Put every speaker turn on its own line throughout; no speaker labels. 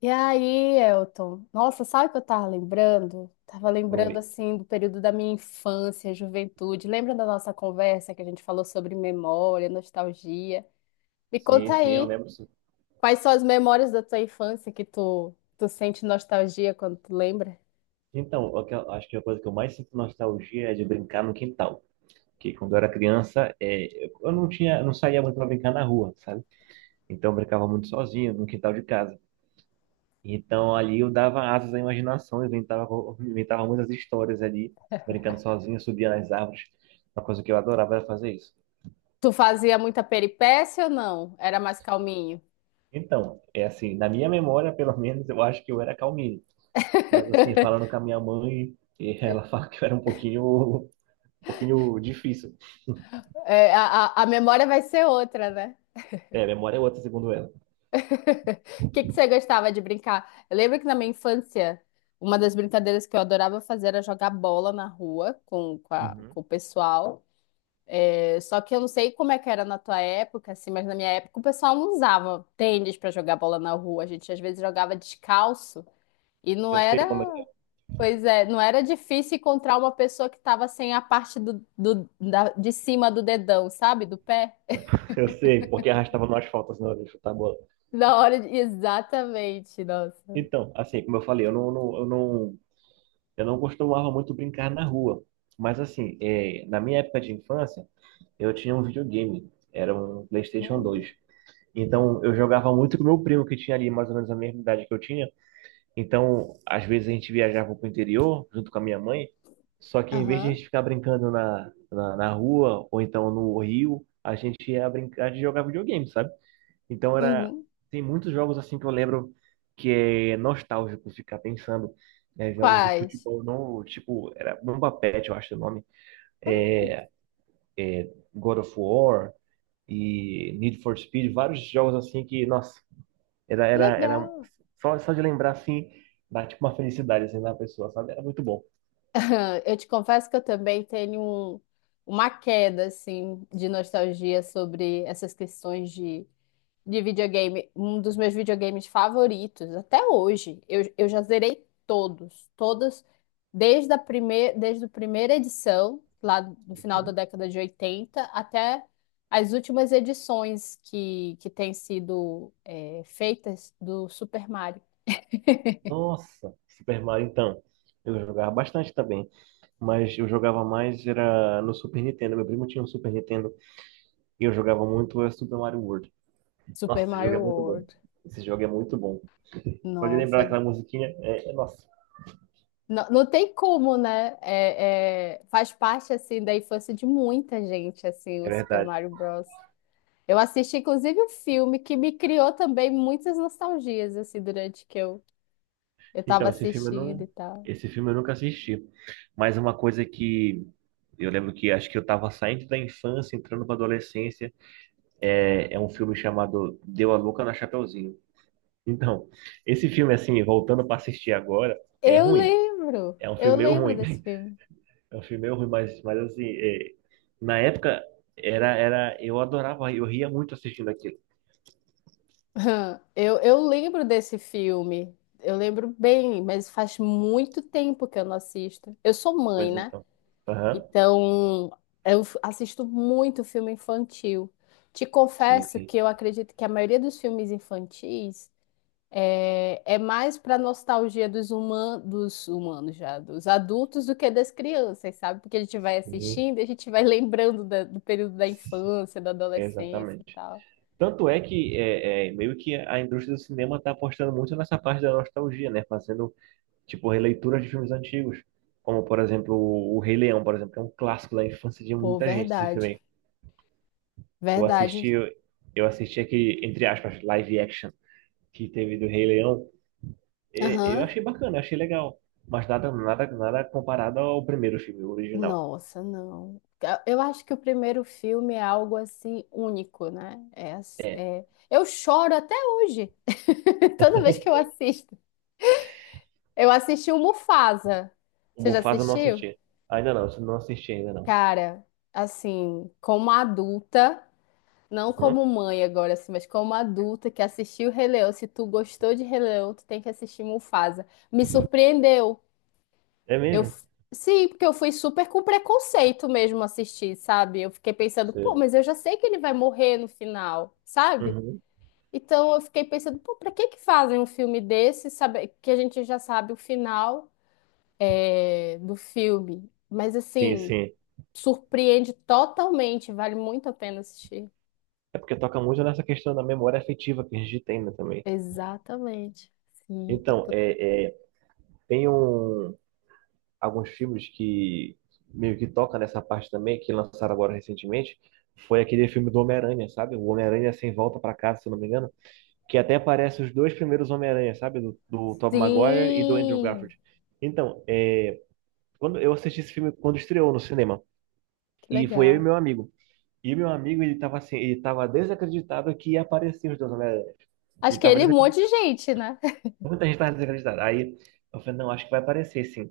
E aí, Elton? Nossa, sabe o que eu tava lembrando? Tava
Foi.
lembrando assim do período da minha infância, juventude. Lembra da nossa conversa que a gente falou sobre memória, nostalgia? Me
Sim,
conta
sim, eu
aí,
lembro sim.
quais são as memórias da tua infância que tu sente nostalgia quando tu lembra?
Então, acho que a coisa que eu mais sinto nostalgia é de brincar no quintal. Porque quando eu era criança, eu não tinha, eu não saía muito para brincar na rua, sabe? Então eu brincava muito sozinho no quintal de casa. Então ali eu dava asas à imaginação, eu inventava muitas histórias ali, brincando sozinho, subia nas árvores. Uma coisa que eu adorava era fazer isso.
Tu fazia muita peripécia ou não? Era mais calminho?
Então, é assim, na minha memória, pelo menos, eu acho que eu era calminho. Mas assim, falando com a minha mãe, ela fala que eu era um pouquinho difícil.
É, a memória vai ser outra, né?
É, a memória é outra, segundo ela.
O que que você gostava de brincar? Eu lembro que na minha infância, uma das brincadeiras que eu adorava fazer era jogar bola na rua
Uhum.
com o pessoal. É, só que eu não sei como é que era na tua época, assim, mas na minha época o pessoal não usava tênis para jogar bola na rua. A gente às vezes jogava descalço e não
Eu sei
era,
como é que é.
pois é, não era difícil encontrar uma pessoa que estava sem a parte de cima do dedão, sabe? Do pé.
Eu sei, porque arrastava no asfalto, senão eu de chutar a bola.
Na hora de... Exatamente, nossa.
Então, assim, como eu falei, eu não, não- eu não, eu não costumava muito brincar na rua. Mas, assim, na minha época de infância, eu tinha um videogame. Era um PlayStation 2.
Hum.
Então, eu jogava muito com meu primo, que tinha ali mais ou menos a mesma idade que eu tinha. Então, às vezes a gente viajava para o interior junto com a minha mãe, só que em vez de a
Aham.
gente ficar brincando na rua ou então no rio, a gente ia brincar de jogar videogame, sabe? Então era
Uhum.
tem muitos jogos assim que eu lembro que é nostálgico ficar pensando, né? Jogos de
Quais?
futebol não, tipo, era Bomba Patch, eu acho o nome, é,
Hum,
God of War e Need for Speed, vários jogos assim que, nossa, era, era, era
legal.
só, só de lembrar assim, dá tipo uma felicidade assim na pessoa, sabe? Era muito bom.
Eu te confesso que eu também tenho uma queda, assim, de nostalgia sobre essas questões de videogame. Um dos meus videogames favoritos, até hoje, eu já zerei todos, desde a primeira edição, lá no final da década de 80 até as últimas edições que têm sido, feitas do Super Mario.
Nossa, Super Mario então. Eu jogava bastante também, mas eu jogava mais era no Super Nintendo. Meu primo tinha um Super Nintendo e eu jogava muito Super Mario World.
Super
Nossa, esse jogo
Mario
é muito bom.
World.
Esse jogo é muito bom. Só de lembrar
Nossa,
aquela musiquinha, nossa,
não, não tem como, né? É, é, faz parte assim da infância de muita gente, assim,
é
o Super
verdade.
Mario Bros. Eu assisti inclusive um filme que me criou também muitas nostalgias assim durante que eu estava
Então,
assistindo e tal.
esse filme eu nunca assisti. Mas uma coisa que eu lembro que acho que eu estava saindo da infância, entrando para adolescência, é um filme chamado Deu a Louca na Chapeuzinho. Então, esse filme, assim, voltando para assistir agora, é ruim. É um
Eu
filme meio
lembro
ruim.
desse filme.
É um filme meio ruim, mas assim, na época, eu adorava, eu ria muito assistindo aquilo.
Hum. Eu lembro desse filme. Eu lembro bem, mas faz muito tempo que eu não assisto. Eu sou mãe,
Pois
né?
então. Aham.
Então, assisto muito filme infantil. Te
Sim,
confesso
sim.
que eu acredito que a maioria dos filmes infantis é, é mais para nostalgia dos, dos humanos já, dos adultos do que das crianças, sabe? Porque a gente vai
Sim,
assistindo e a gente vai lembrando do período da infância, da adolescência e
exatamente.
tal.
Tanto é que é, meio que a indústria do cinema está apostando muito nessa parte da nostalgia, né? Fazendo tipo releituras de filmes antigos, como por exemplo o Rei Leão, por exemplo, que é um clássico da infância de
Pô,
muita gente esse filme.
verdade.
aí. Eu assisti,
Verdade.
eu assisti aquele entre aspas live action que teve do Rei Leão, e eu
Aham.
achei bacana, eu achei legal, mas nada nada nada comparado ao primeiro filme o original.
Nossa, não. Eu acho que o primeiro filme é algo assim único, né?
É,
Eu choro até hoje, toda vez que eu assisto. Eu assisti o Mufasa.
o
Você já
Mufasa eu não
assistiu?
assisti. Ainda não, eu não assisti ainda não.
Cara, assim, como adulta, não
Uhum.
como mãe agora, assim, mas como adulta que assistiu Rei Leão, se tu gostou de Rei Leão, tu tem que assistir Mufasa. Me surpreendeu.
É
Eu,
mesmo?
f- sim, porque eu fui super com preconceito mesmo assistir, sabe? Eu fiquei pensando, pô,
Sim.
mas eu já sei que ele vai morrer no final, sabe?
Uhum.
Então eu fiquei pensando, pô, pra que que fazem um filme desse, sabe? Que a gente já sabe o final é, do filme. Mas
Sim,
assim,
sim.
surpreende totalmente, vale muito a pena assistir.
É porque toca muito nessa questão da memória afetiva que a gente tem, né, também.
Exatamente. Sim.
Então, tem alguns filmes que meio que toca nessa parte também, que lançaram agora recentemente, foi aquele filme do Homem-Aranha, sabe? O Homem-Aranha Sem Volta pra Casa, se eu não me engano, que até aparece os dois primeiros Homem-Aranha, sabe? Do Tobey Maguire e do Andrew
Sim.
Garfield. Então, quando eu assisti esse filme quando estreou no cinema,
Que
e foi eu e
legal.
meu amigo. E meu amigo, ele tava assim, ele tava desacreditado que ia aparecer os dois Homem-Aranha.
Acho
Ele
que
tava
ele e um monte de
desacreditado.
gente, né?
Muita gente tava desacreditada. Aí eu falei, não, acho que vai aparecer sim.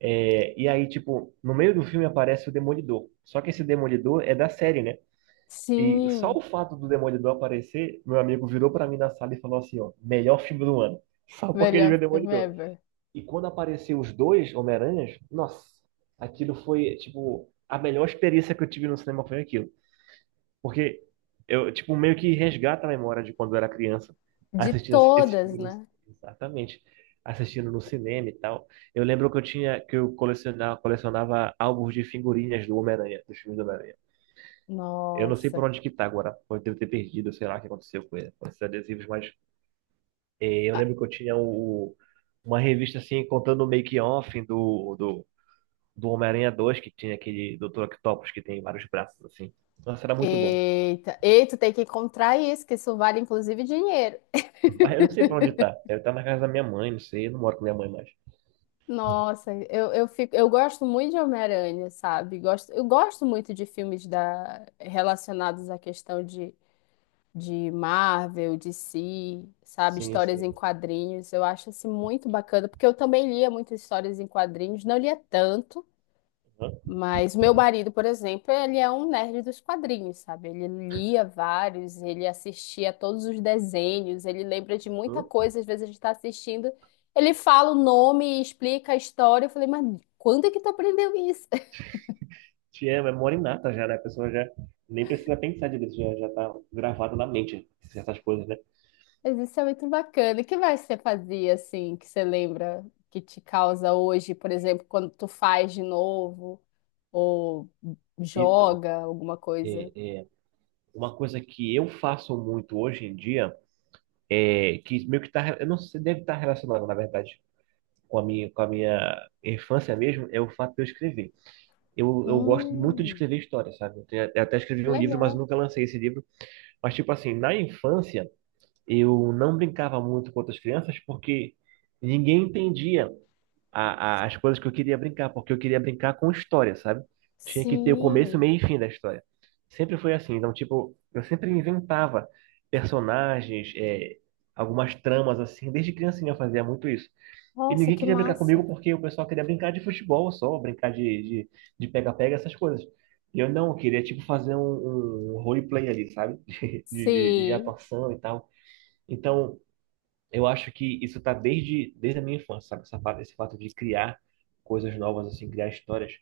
É, e aí, tipo, no meio do filme aparece o Demolidor. Só que esse Demolidor é da série, né? E só
Sim,
o fato do Demolidor aparecer, meu amigo virou pra mim na sala e falou assim, ó, melhor filme do ano. Só porque ele viu
melhor
o
filme
Demolidor.
ever.
E quando apareceu os dois Homem-Aranhas, nossa, aquilo foi, tipo, a melhor experiência que eu tive no cinema foi aquilo. Porque eu, tipo, meio que resgata a memória de quando eu era criança,
De
assistindo esses
todas,
filmes.
né?
Exatamente. Assistindo no cinema e tal. Eu lembro que eu tinha, que eu colecionava álbuns de figurinhas do Homem-Aranha, dos filmes do Homem-Aranha. Eu não sei por
Nossa.
onde que tá agora. Pode ter perdido, sei lá o que aconteceu com ele, com esses adesivos, mas eu
Ah,
lembro que eu tinha uma revista assim, contando o make-off do Homem-Aranha 2 que tinha aquele Dr. Octopus que tem vários braços assim. Nossa, era muito bom.
eita. Ei, tu tem que encontrar isso, que isso vale inclusive dinheiro.
Mas eu não sei pra onde tá. Deve estar na casa da minha mãe, não sei. Eu não moro com minha mãe mais.
Nossa, eu fico, eu gosto muito de Homem-Aranha, sabe? Gosto, eu gosto muito de filmes da, relacionados à questão de Marvel, DC, sabe?
Sim,
Histórias em
sim.
quadrinhos. Eu acho assim, muito bacana, porque eu também lia muitas histórias em quadrinhos, não lia tanto.
Aham,
Mas meu marido, por exemplo, ele é um nerd dos quadrinhos, sabe? Ele lia vários, ele assistia a todos os desenhos, ele lembra de muita
uhum.
coisa, às vezes a gente está assistindo, ele fala o nome, explica a história. Eu falei, mas quando é que tu aprendeu isso?
Te amo, é mora inata já, né? A pessoa já nem precisa pensar direito, já tá gravado na mente essas coisas, né?
Mas isso é muito bacana. O que mais você fazia assim, que você lembra que te causa hoje, por exemplo, quando tu faz de novo ou
Então,
joga alguma
é,
coisa?
uma coisa que eu faço muito hoje em dia é que meio que tá, eu não sei, deve estar relacionado, na verdade, com a minha infância mesmo, é o fato de eu escrever. Eu gosto muito de
Hum,
escrever histórias, sabe? Eu até escrevi um livro, mas
legal.
nunca lancei esse livro. Mas, tipo assim, na infância. Eu não brincava muito com outras crianças porque ninguém entendia as coisas que eu queria brincar, porque eu queria brincar com história, sabe? Tinha que ter o começo,
Sim.
meio e fim da história. Sempre foi assim. Então, tipo, eu sempre inventava personagens, algumas tramas assim. Desde criancinha eu fazia muito isso. E
Nossa,
ninguém
que
queria brincar comigo
massa.
porque o pessoal queria brincar de futebol só, brincar de de pega-pega, essas coisas. E eu não, eu queria, tipo, fazer um, roleplay ali, sabe? De
Sim.
atuação e tal. Então, eu acho que isso está desde a minha infância, sabe? Esse fato de criar coisas novas, assim, criar histórias.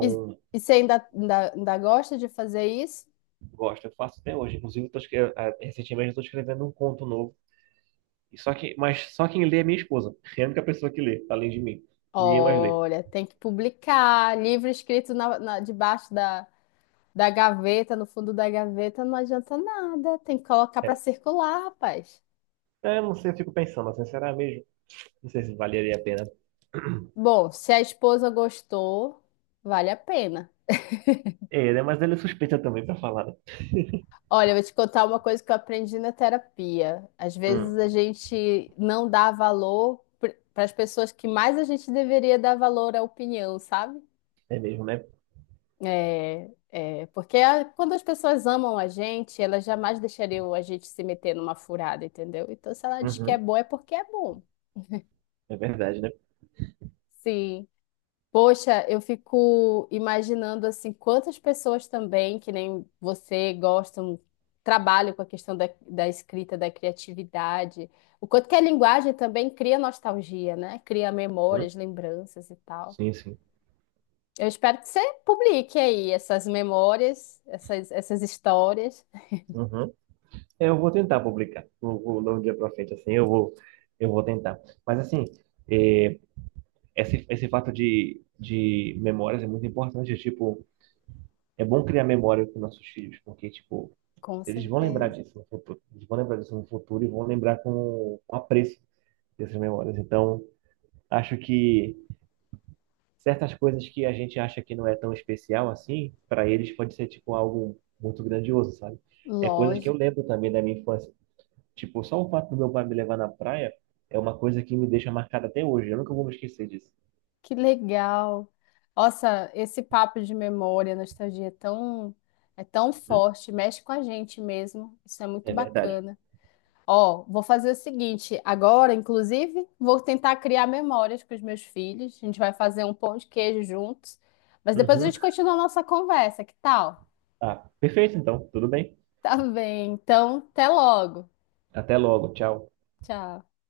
E, e você ainda gosta de fazer isso?
gosto, eu faço até hoje. Inclusive, eu tô, escre- ah, recentemente eu estou escrevendo um conto novo. E só que, mas só quem lê é minha esposa. É a única pessoa que lê, além de mim. Ninguém mais lê.
Olha, tem que publicar. Livro escrito debaixo da, da gaveta, no fundo da gaveta, não adianta nada. Tem que colocar para
É.
circular, rapaz.
Eu não sei, eu fico pensando, assim, será mesmo? Não sei se valeria a pena.
Bom, se a esposa gostou, vale a pena.
É, né? Mas ele é suspeita também pra falar, né?
Olha, eu vou te contar uma coisa que eu aprendi na terapia. Às
Hum,
vezes a gente não dá valor para as pessoas que mais a gente deveria dar valor à opinião, sabe?
é mesmo, né?
Porque quando as pessoas amam a gente, elas jamais deixariam a gente se meter numa furada, entendeu? Então, se ela diz que é
Uhum,
bom, é porque é bom.
é verdade, né?
Sim. Poxa, eu fico imaginando assim, quantas pessoas também, que nem você, gostam, trabalham com a questão da, da escrita, da criatividade. O quanto que a linguagem também cria nostalgia, né? Cria
Uhum,
memórias, lembranças e tal.
sim, sim.
Eu espero que você publique aí essas memórias, essas, essas histórias.
Uhum. É, eu vou tentar publicar. Não vou dar um dia para frente assim, eu vou tentar. Mas assim, é, esse fato de memórias é muito importante. Tipo, é bom criar memória com nossos filhos, porque tipo,
Com
eles vão lembrar
certeza.
disso no futuro. Eles vão lembrar disso no futuro e vão lembrar com apreço dessas memórias. Então, acho que certas coisas que a gente acha que não é tão especial assim, para eles pode ser tipo algo muito grandioso, sabe? É coisas que eu
Lógico.
lembro também da minha infância. Tipo, só o fato do meu pai me levar na praia é uma coisa que me deixa marcada até hoje. Eu nunca vou me esquecer disso.
Que legal. Nossa, esse papo de memória, nostalgia é tão
Uhum.
forte, mexe com a gente mesmo. Isso é muito
É verdade.
bacana. Ó, vou fazer o seguinte, agora, inclusive, vou tentar criar memórias com os meus filhos. A gente vai fazer um pão de queijo juntos, mas depois a
Uhum.
gente continua a nossa conversa, que tal?
Ah, perfeito então. Tudo bem.
Tá bem, então, até logo.
Até logo. Tchau.
Tchau.